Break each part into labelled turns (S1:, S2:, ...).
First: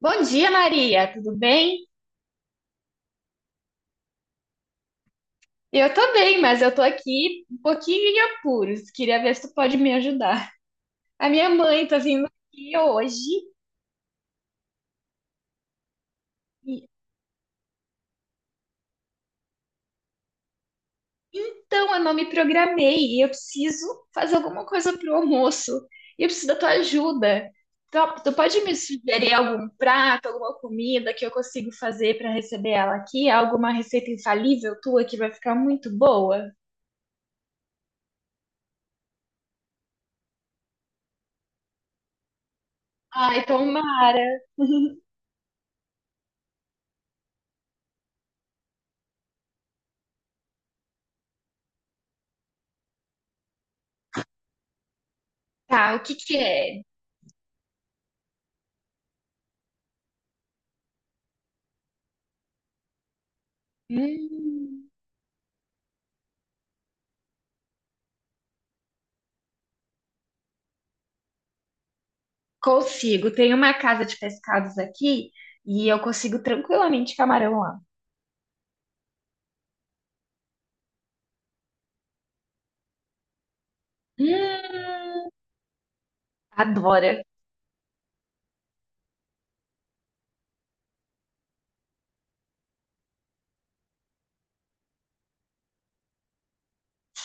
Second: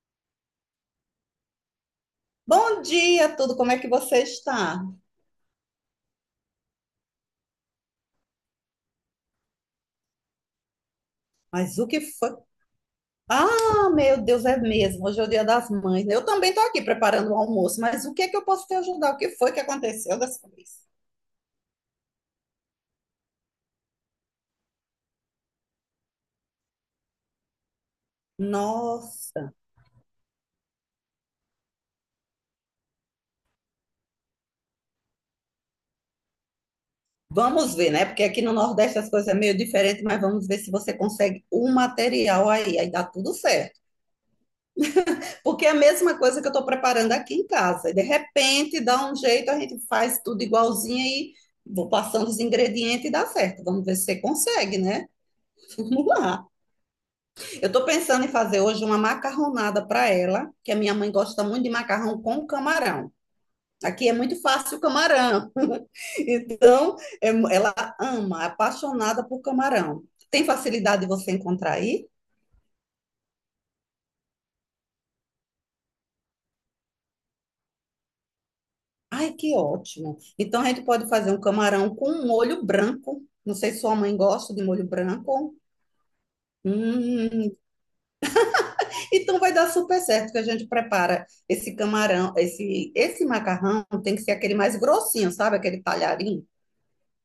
S1: Bom dia, Maria, tudo bem?
S2: Bom dia, tudo. Como é que você está?
S1: Eu tô bem, mas eu tô aqui um pouquinho em apuros. Queria ver se tu pode me ajudar. A minha
S2: Mas o
S1: mãe tá
S2: que
S1: vindo
S2: foi?
S1: aqui hoje
S2: Ah, meu Deus, é mesmo. Hoje é o Dia das Mães. Né? Eu também estou aqui
S1: e
S2: preparando o almoço, mas o que é que eu posso te ajudar? O que foi que aconteceu dessa vez?
S1: então eu não me programei e eu preciso fazer alguma coisa pro almoço. E eu preciso da tua ajuda. Tu pode me sugerir
S2: Nossa,
S1: algum prato, alguma comida que eu consigo fazer pra receber ela aqui? Alguma receita infalível tua que vai ficar muito boa?
S2: vamos ver, né? Porque aqui no Nordeste as coisas é meio diferente, mas vamos ver se você consegue o material aí, dá tudo
S1: Ai,
S2: certo.
S1: tomara.
S2: Porque é a mesma coisa que eu estou preparando aqui em casa. E de repente dá um jeito, a gente faz tudo igualzinho e vou passando os ingredientes e dá certo. Vamos ver se você consegue, né?
S1: Tá, o
S2: Vamos
S1: que que
S2: lá.
S1: é?
S2: Eu estou pensando em fazer hoje uma macarronada para ela, que a minha mãe gosta muito de macarrão com camarão. Aqui é muito fácil o
S1: Hum.
S2: camarão. Então, é- ela ama, é apaixonada por camarão. Tem facilidade de você encontrar aí?
S1: Consigo. Tem uma casa de pescados aqui e eu consigo tranquilamente camarão lá.
S2: Ai, que ótimo. Então, a gente pode fazer um camarão com um molho branco. Não sei se sua mãe gosta de molho
S1: Hum,
S2: branco.
S1: Adora.
S2: Hum, então vai dar super certo que a gente prepara esse camarão, esse macarrão tem que ser aquele mais grossinho, sabe? Aquele talharinho.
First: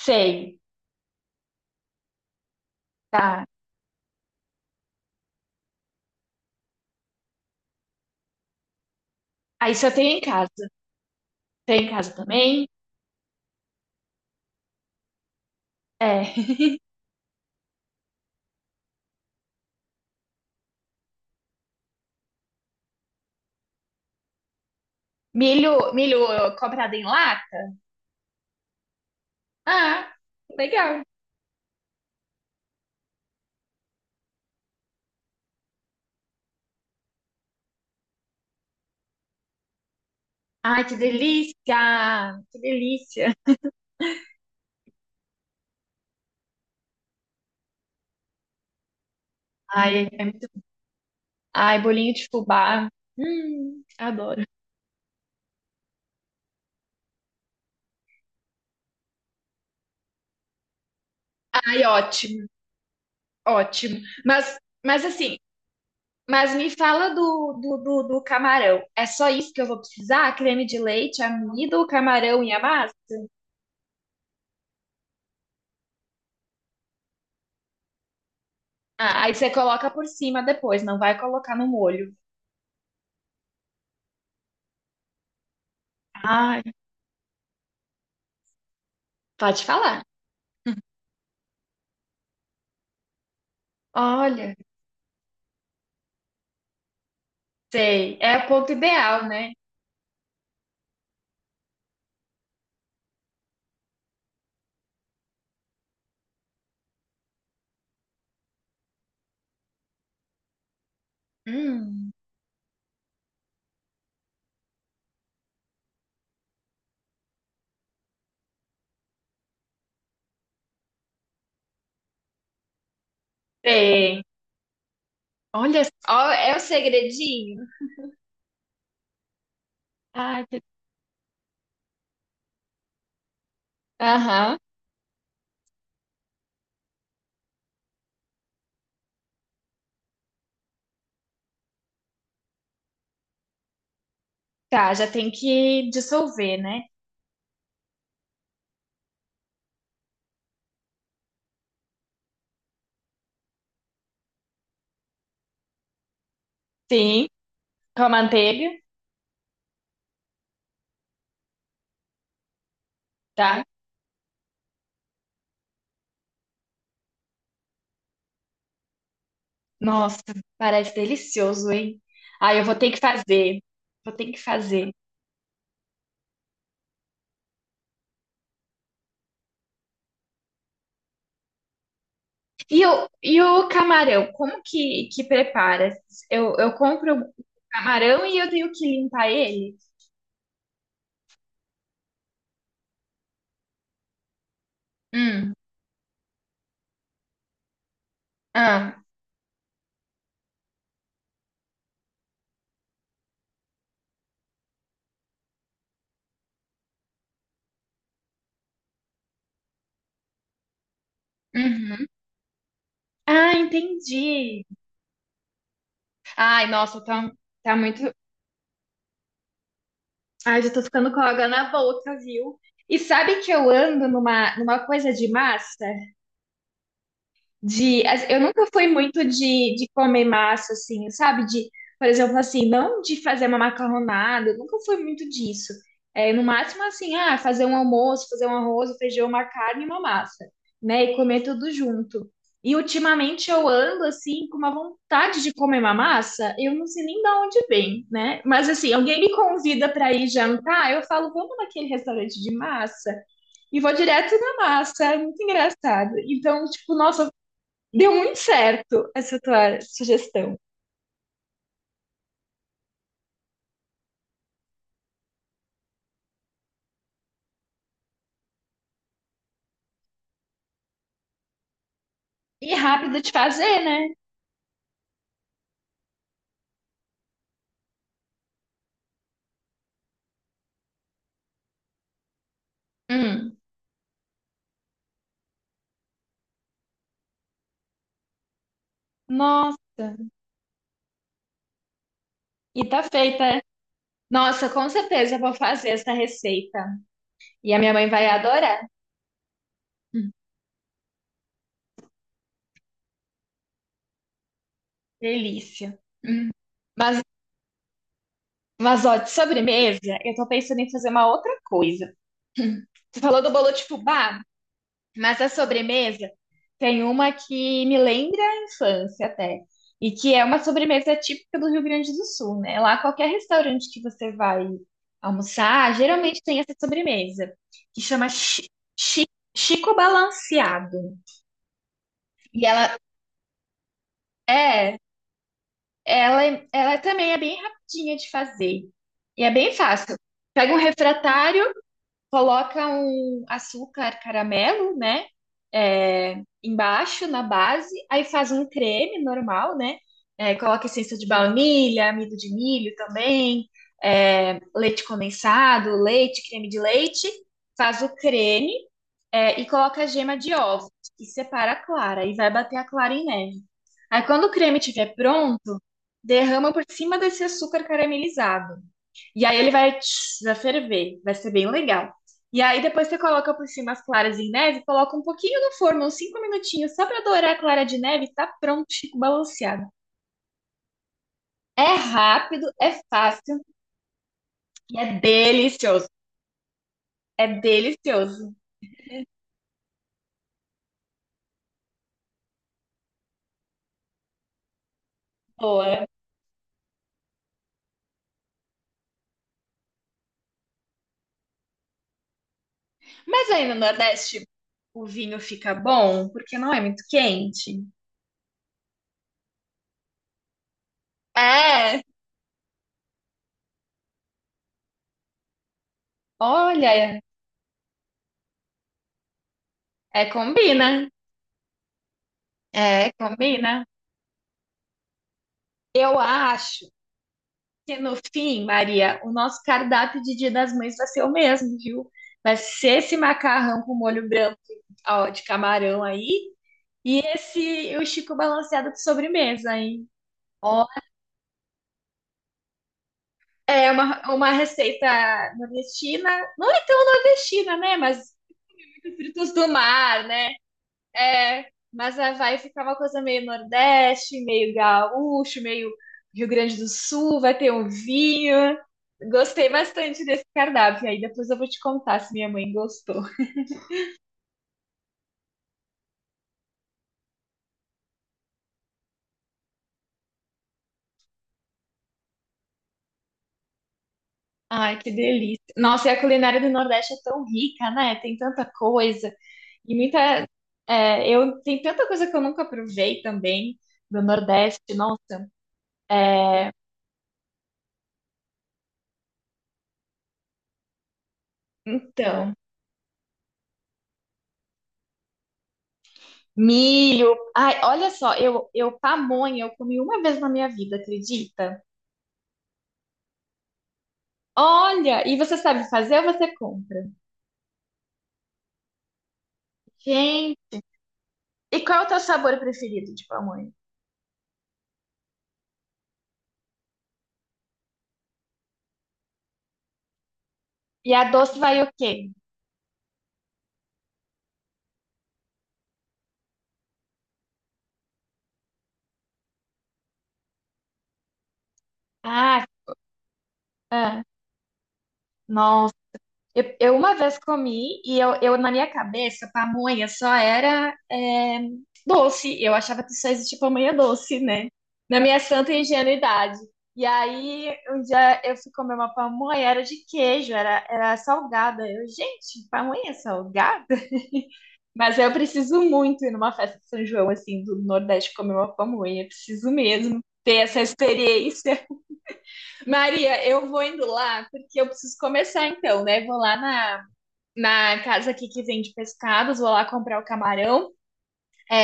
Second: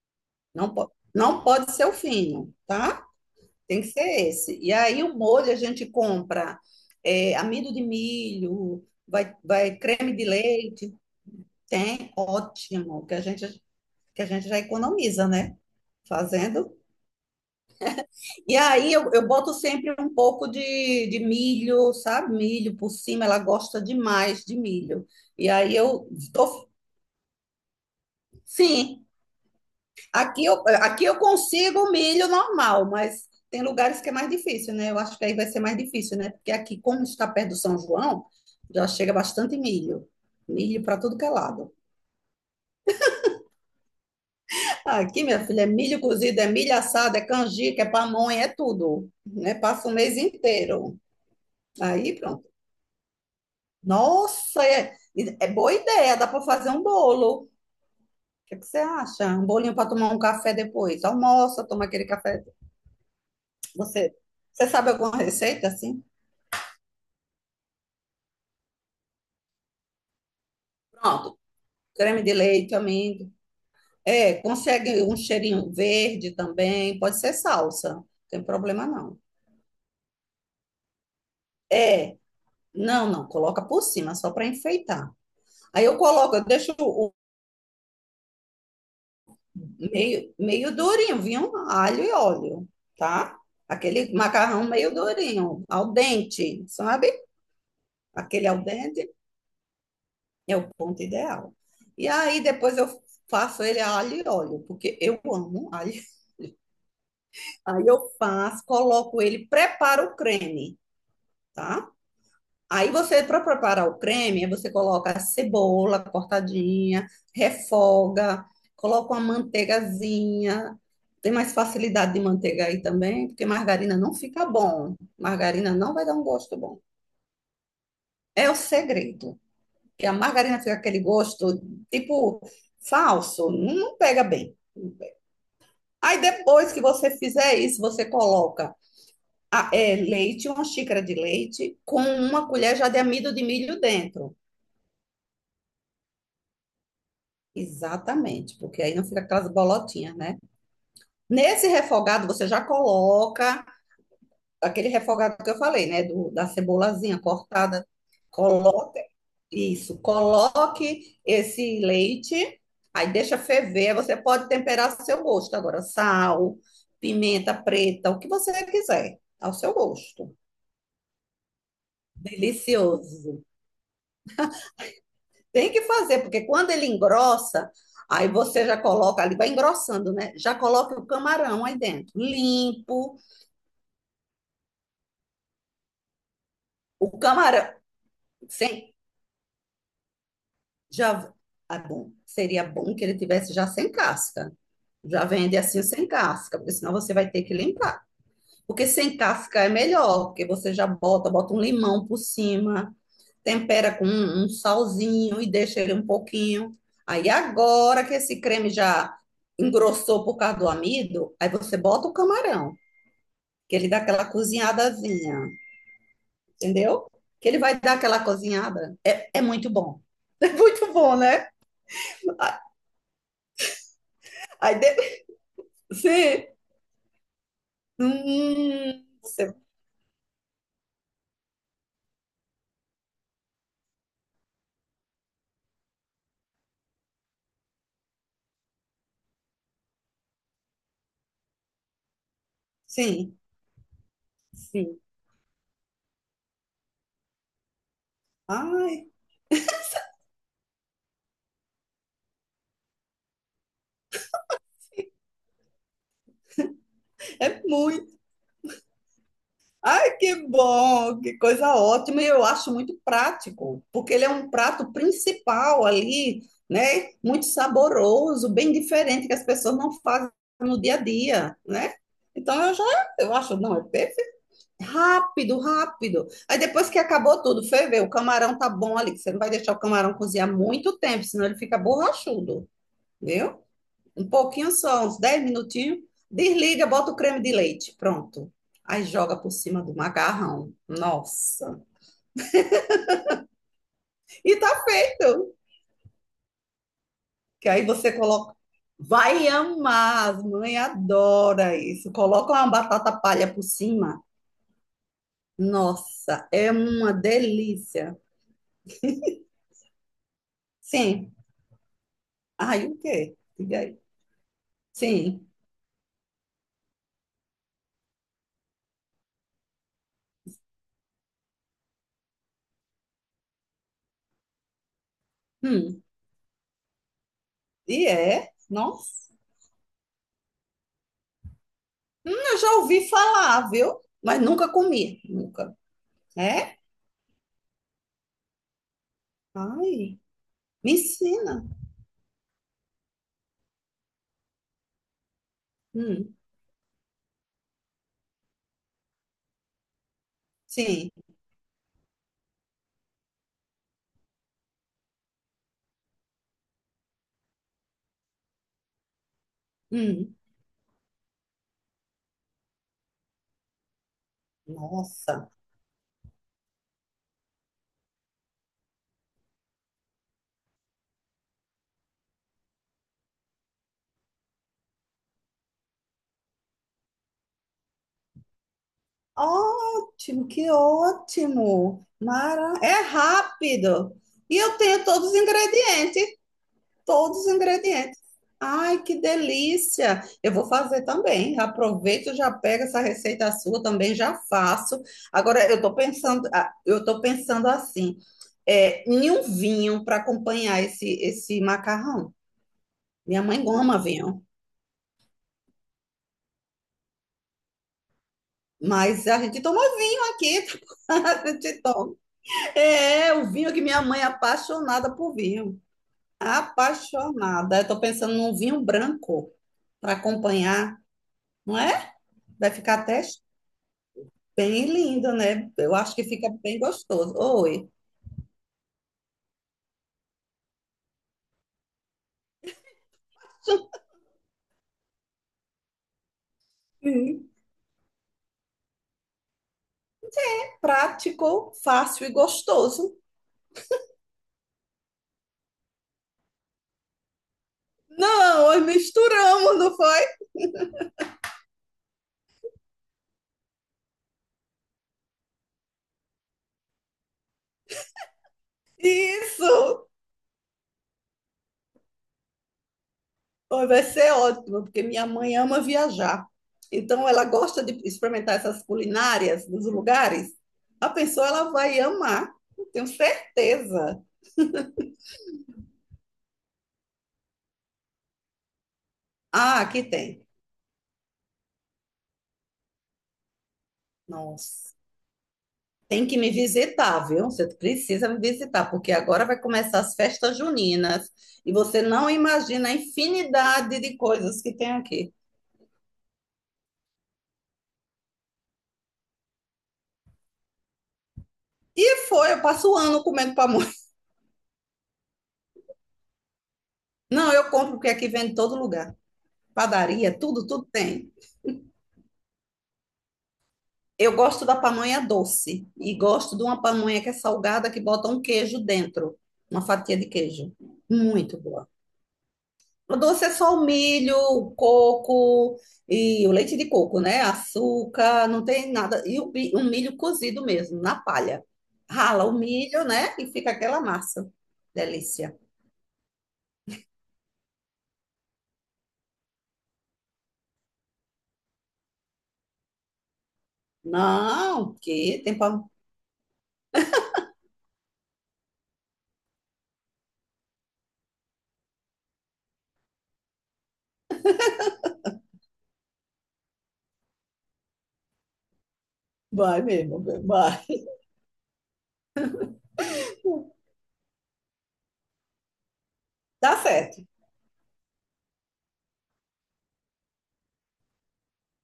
S1: Sei,
S2: Não, não pode ser o fino, tá?
S1: tá.
S2: Tem que ser esse. E aí o molho a gente compra é, amido de milho,
S1: Aí
S2: vai
S1: só tenho
S2: creme
S1: em
S2: de
S1: casa.
S2: leite,
S1: Tem em casa
S2: tem,
S1: também.
S2: ótimo, que a gente já economiza, né?
S1: É.
S2: Fazendo. E aí eu boto sempre um pouco de milho, sabe? Milho por cima, ela gosta demais de milho. E aí
S1: Milho,
S2: eu
S1: milho
S2: tô,
S1: comprado em lata?
S2: sim.
S1: Ah, legal.
S2: Aqui eu consigo milho normal, mas tem lugares que é mais difícil, né? Eu acho que aí vai ser mais difícil, né? Porque aqui, como está perto do São João, já chega bastante milho. Milho
S1: Ai, que
S2: para tudo que é lado.
S1: delícia! Que delícia!
S2: Aqui, minha filha, é milho cozido, é milho assado, é canjica, é pamonha, é tudo, né? Passa o
S1: Ai,
S2: mês
S1: é muito...
S2: inteiro.
S1: Ai, bolinho
S2: Aí,
S1: de
S2: pronto.
S1: fubá. Adoro.
S2: Nossa, é, é boa ideia, dá para fazer um bolo. O que é que você acha? Um bolinho para tomar um café depois. Almoça,
S1: Ai,
S2: toma aquele café.
S1: ótimo, ótimo.
S2: Você, você sabe
S1: Mas
S2: alguma
S1: assim,
S2: receita assim?
S1: mas me fala do camarão. É só isso que eu vou precisar? Creme de leite,
S2: Pronto,
S1: amido,
S2: creme de
S1: camarão e a
S2: leite,
S1: massa?
S2: amigo. É, consegue um cheirinho verde também, pode ser salsa, não tem problema não.
S1: Ah, aí você coloca por cima depois, não vai colocar no molho.
S2: É, não, não, coloca por cima, só para enfeitar. Aí eu coloco, eu
S1: Ai,
S2: deixo o
S1: pode falar.
S2: meio durinho, vinho alho e óleo, tá? Aquele
S1: Olha,
S2: macarrão meio durinho, al dente, sabe?
S1: sei. É o
S2: Aquele al
S1: ponto
S2: dente
S1: ideal, né?
S2: é o ponto ideal. E aí depois eu faço ele a alho e óleo, porque eu amo alho. Aí eu faço, coloco ele, preparo o creme. Tá?
S1: Hum,
S2: Aí você, para preparar o creme, aí você coloca a cebola cortadinha, refoga, coloca uma manteigazinha. Tem mais facilidade de manteiga aí também, porque margarina não
S1: sei.
S2: fica bom. Margarina
S1: Olha,
S2: não vai dar um
S1: ó, é
S2: gosto
S1: o
S2: bom.
S1: segredinho.
S2: É o segredo, que a
S1: Ai,
S2: margarina
S1: que-
S2: fica aquele gosto tipo falso, não pega bem.
S1: aham.
S2: Aí depois que você fizer isso, você coloca é, leite, uma xícara de leite, com uma colher já de amido de milho dentro.
S1: Tá, já tem que dissolver, né?
S2: Exatamente, porque aí não fica aquelas bolotinhas, né? Nesse refogado você já coloca aquele refogado que eu falei, né? Da cebolazinha
S1: Sim,
S2: cortada.
S1: com a manteiga,
S2: Coloque isso, coloque esse leite, aí deixa
S1: tá?
S2: ferver. Aí você pode temperar ao seu gosto agora, sal, pimenta preta, o que você quiser, ao seu
S1: Nossa,
S2: gosto.
S1: parece delicioso, hein? Ah, eu vou ter que
S2: Delicioso.
S1: fazer. Vou ter que fazer.
S2: Tem que fazer, porque quando ele engrossa, aí você já coloca ali, vai engrossando, né? Já coloca o camarão aí dentro, limpo.
S1: E o camarão, como que prepara? Eu compro
S2: O
S1: o
S2: camarão,
S1: camarão e eu tenho que
S2: sem,
S1: limpar ele?
S2: já, ah, bom, seria bom que ele tivesse já sem casca. Já
S1: Hum,
S2: vende assim sem casca, porque senão você vai ter que limpar. Porque
S1: ah,
S2: sem casca é melhor, porque você já bota, bota um limão por cima, tempera com um salzinho e deixa ele um pouquinho. Aí agora que esse creme já engrossou por causa do amido, aí você
S1: uhum.
S2: bota o camarão,
S1: Ah,
S2: que ele dá aquela
S1: entendi.
S2: cozinhadazinha,
S1: Ai, nossa,
S2: entendeu?
S1: tá,
S2: Que ele
S1: tá
S2: vai dar
S1: muito.
S2: aquela cozinhada. É, é muito bom. É
S1: Ai, já tô
S2: muito
S1: ficando
S2: bom,
S1: com água
S2: né?
S1: na boca, viu? E sabe que eu ando numa,
S2: Aí
S1: numa
S2: de-
S1: coisa de massa?
S2: Sim.
S1: De, eu nunca fui muito
S2: Você-
S1: de comer massa, assim, sabe? De, por exemplo, assim, não de fazer uma macarronada, eu nunca fui muito disso. É, no máximo, assim, ah, fazer um almoço, fazer um arroz, um feijão, uma carne e uma massa, né? E comer tudo junto. E
S2: Sim,
S1: ultimamente eu ando, assim, com uma
S2: sim.
S1: vontade de comer uma massa, eu não sei nem de onde vem, né? Mas, assim,
S2: Ai,
S1: alguém me convida para ir jantar, eu falo, vamos naquele restaurante de massa? E vou direto na massa, é muito engraçado. Então, tipo, nossa,
S2: é
S1: deu
S2: muito.
S1: muito certo essa tua
S2: Ai, que
S1: sugestão.
S2: bom, que coisa ótima. E eu acho muito prático, porque ele é um prato principal ali, né? Muito saboroso, bem diferente que as pessoas não fazem no dia a dia, né? Então
S1: E
S2: eu já,
S1: rápido de
S2: eu acho, não,
S1: fazer,
S2: é
S1: né?
S2: perfeito. Rápido, rápido. Aí depois que acabou tudo, foi ver, o camarão tá bom ali, que você não vai deixar o camarão cozinhar muito tempo, senão ele fica borrachudo,
S1: Hum.
S2: viu? Um pouquinho só, uns 10 minutinhos. Desliga, bota o creme de leite. Pronto. Aí joga por
S1: Nossa,
S2: cima do macarrão. Nossa.
S1: e tá feita.
S2: E tá
S1: Nossa, com certeza eu vou
S2: feito.
S1: fazer essa receita.
S2: Que
S1: E a
S2: aí
S1: minha mãe
S2: você
S1: vai
S2: coloca.
S1: adorar.
S2: Vai amar,
S1: Hum,
S2: as mães adoram isso. Coloca uma batata palha por cima.
S1: delícia.
S2: Nossa,
S1: Hum.
S2: é uma
S1: Mas,
S2: delícia.
S1: mas ó, de sobremesa, eu tô pensando em fazer uma
S2: Sim.
S1: outra coisa.
S2: Aí o
S1: Você
S2: quê?
S1: falou do bolo
S2: Diga
S1: de
S2: aí.
S1: fubá? Mas
S2: Sim.
S1: a sobremesa tem uma que me lembra a infância até, e que é uma sobremesa típica do Rio Grande do Sul, né? Lá qualquer restaurante que você vai almoçar,
S2: Hum.
S1: geralmente tem essa sobremesa, que
S2: E
S1: chama
S2: é?
S1: chi-
S2: Nossa.
S1: Chico Balanceado.
S2: Eu
S1: E
S2: já
S1: ela
S2: ouvi falar, viu? Mas nunca
S1: é,
S2: comi. Nunca.
S1: ela,
S2: É?
S1: ela também é bem rapidinha de fazer. E é bem fácil.
S2: Ai.
S1: Pega um
S2: Me ensina.
S1: refratário, coloca um açúcar caramelo, né?
S2: Hum,
S1: É, embaixo na base, aí faz um creme normal, né? É, coloca
S2: sim.
S1: essência de baunilha, amido de milho também, é, leite condensado, leite, creme de leite, faz o creme, é, e coloca a
S2: Hum.
S1: gema de ovo e separa a clara e vai bater a clara em neve. Aí quando o creme estiver
S2: Nossa.
S1: pronto, derrama por cima desse açúcar caramelizado. E aí ele vai, tch, vai ferver, vai ser bem legal. E aí depois você coloca por cima as claras em neve, coloca um pouquinho no forno, uns 5 minutinhos, só pra dourar a clara de neve, e tá pronto, Chico balanceado.
S2: Ótimo, que
S1: É
S2: ótimo.
S1: rápido,
S2: Mara...
S1: é
S2: É
S1: fácil
S2: rápido. E eu
S1: e
S2: tenho
S1: é
S2: todos os
S1: delicioso.
S2: ingredientes, todos os
S1: É
S2: ingredientes.
S1: delicioso.
S2: Ai, que delícia. Eu vou fazer também. Aproveito, já pego essa receita sua também, já faço. Agora eu tô
S1: Boa.
S2: pensando, ah, eu tô pensando assim, é, em um vinho para acompanhar esse macarrão. Minha
S1: Mas
S2: mãe
S1: aí no
S2: goma vinho.
S1: Nordeste o vinho fica bom porque não é muito quente.
S2: Mas a gente toma vinho aqui, a gente
S1: É,
S2: toma. É, é o vinho que minha mãe é apaixonada por vinho.
S1: olha,
S2: Apaixonada. Eu tô pensando num vinho branco para
S1: é combina.
S2: acompanhar, não é? Vai ficar
S1: É,
S2: até
S1: combina.
S2: bem lindo, né? Eu acho
S1: Eu
S2: que fica bem
S1: acho.
S2: gostoso. Oi.
S1: Porque no fim, Maria, o nosso cardápio de Dia das Mães vai ser o mesmo, viu? Vai ser esse macarrão com molho branco ó, de camarão aí e
S2: Sim.
S1: esse o Chico balanceado de sobremesa, hein? Ó,
S2: Prático, fácil e gostoso.
S1: é uma receita nordestina, não é tão nordestina, né? Mas
S2: Não, nós
S1: frutos do
S2: misturamos, não foi?
S1: mar, né? É, mas a vai ficar uma coisa meio Nordeste, meio gaúcho, meio Rio Grande do Sul, vai ter um vinho. Gostei
S2: Isso!
S1: bastante desse cardápio. Aí depois eu vou te contar se minha mãe gostou.
S2: Pô, vai ser ótimo, porque minha mãe ama viajar. Então, ela gosta de experimentar essas culinárias dos lugares. A pessoa ela vai amar, eu tenho certeza.
S1: Ai, que delícia. Nossa, e a culinária do Nordeste é tão rica, né? Tem tanta coisa.
S2: Ah,
S1: E
S2: aqui
S1: muita.
S2: tem.
S1: É, eu, tem tanta coisa que eu nunca provei também do Nordeste.
S2: Nossa,
S1: Nossa.
S2: tem que me
S1: É,
S2: visitar, viu? Você precisa me visitar, porque agora vai começar as festas juninas e você não
S1: então.
S2: imagina a infinidade de coisas que tem aqui.
S1: Milho. Ai, olha só, eu pamonha, eu comi uma vez na minha vida, acredita?
S2: E foi, eu passo o ano comendo pamonha.
S1: Olha, e você sabe fazer ou você compra?
S2: Não, eu compro porque aqui vende em todo lugar. Padaria, tudo,
S1: Gente,
S2: tudo tem.
S1: e qual é o teu sabor preferido de pamonha?
S2: Eu gosto da pamonha doce e gosto de uma pamonha que é salgada que bota um queijo dentro, uma fatia de queijo.
S1: E a doce
S2: Muito
S1: vai
S2: boa.
S1: o quê?
S2: O doce é só o milho, o coco e o leite de coco, né? Açúcar, não tem nada. E o, o milho cozido mesmo, na palha. Rala o
S1: Ah,
S2: milho, né? E fica aquela
S1: ah,
S2: massa. Delícia.
S1: nossa. Eu uma vez comi e eu na minha cabeça pamonha só era é, doce. Eu achava que só existia pamonha doce, né?
S2: Não,
S1: Na minha
S2: que tem
S1: santa
S2: pa...
S1: ingenuidade. E aí um dia eu fui comer uma pamonha, era de queijo, era, era salgada. Eu, gente, pamonha salgada? Mas eu preciso muito ir numa festa de São João, assim, do Nordeste comer uma pamonha. Eu preciso
S2: Vai
S1: mesmo
S2: mesmo,
S1: ter essa
S2: vai.
S1: experiência. Maria, eu vou indo lá, porque eu preciso começar então, né? Vou lá
S2: Tá
S1: na,
S2: certo,
S1: na casa aqui que vende pescados, vou lá comprar o camarão.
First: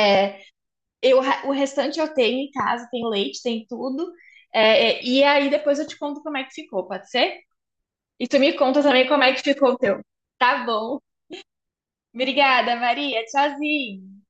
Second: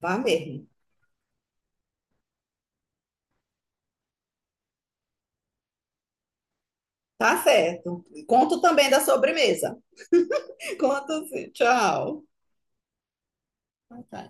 S2: vai mesmo.
S1: eu, o restante eu tenho em casa, tem leite, tem tudo. É, é, e aí depois eu te conto como é que ficou, pode ser?
S2: Tá certo.
S1: E tu me
S2: Conto
S1: conta
S2: também da
S1: também como é que ficou
S2: sobremesa.
S1: o teu. Tá bom.
S2: Conta assim, tchau.
S1: Obrigada, Maria.
S2: Ah,
S1: Tchauzinho.
S2: tá.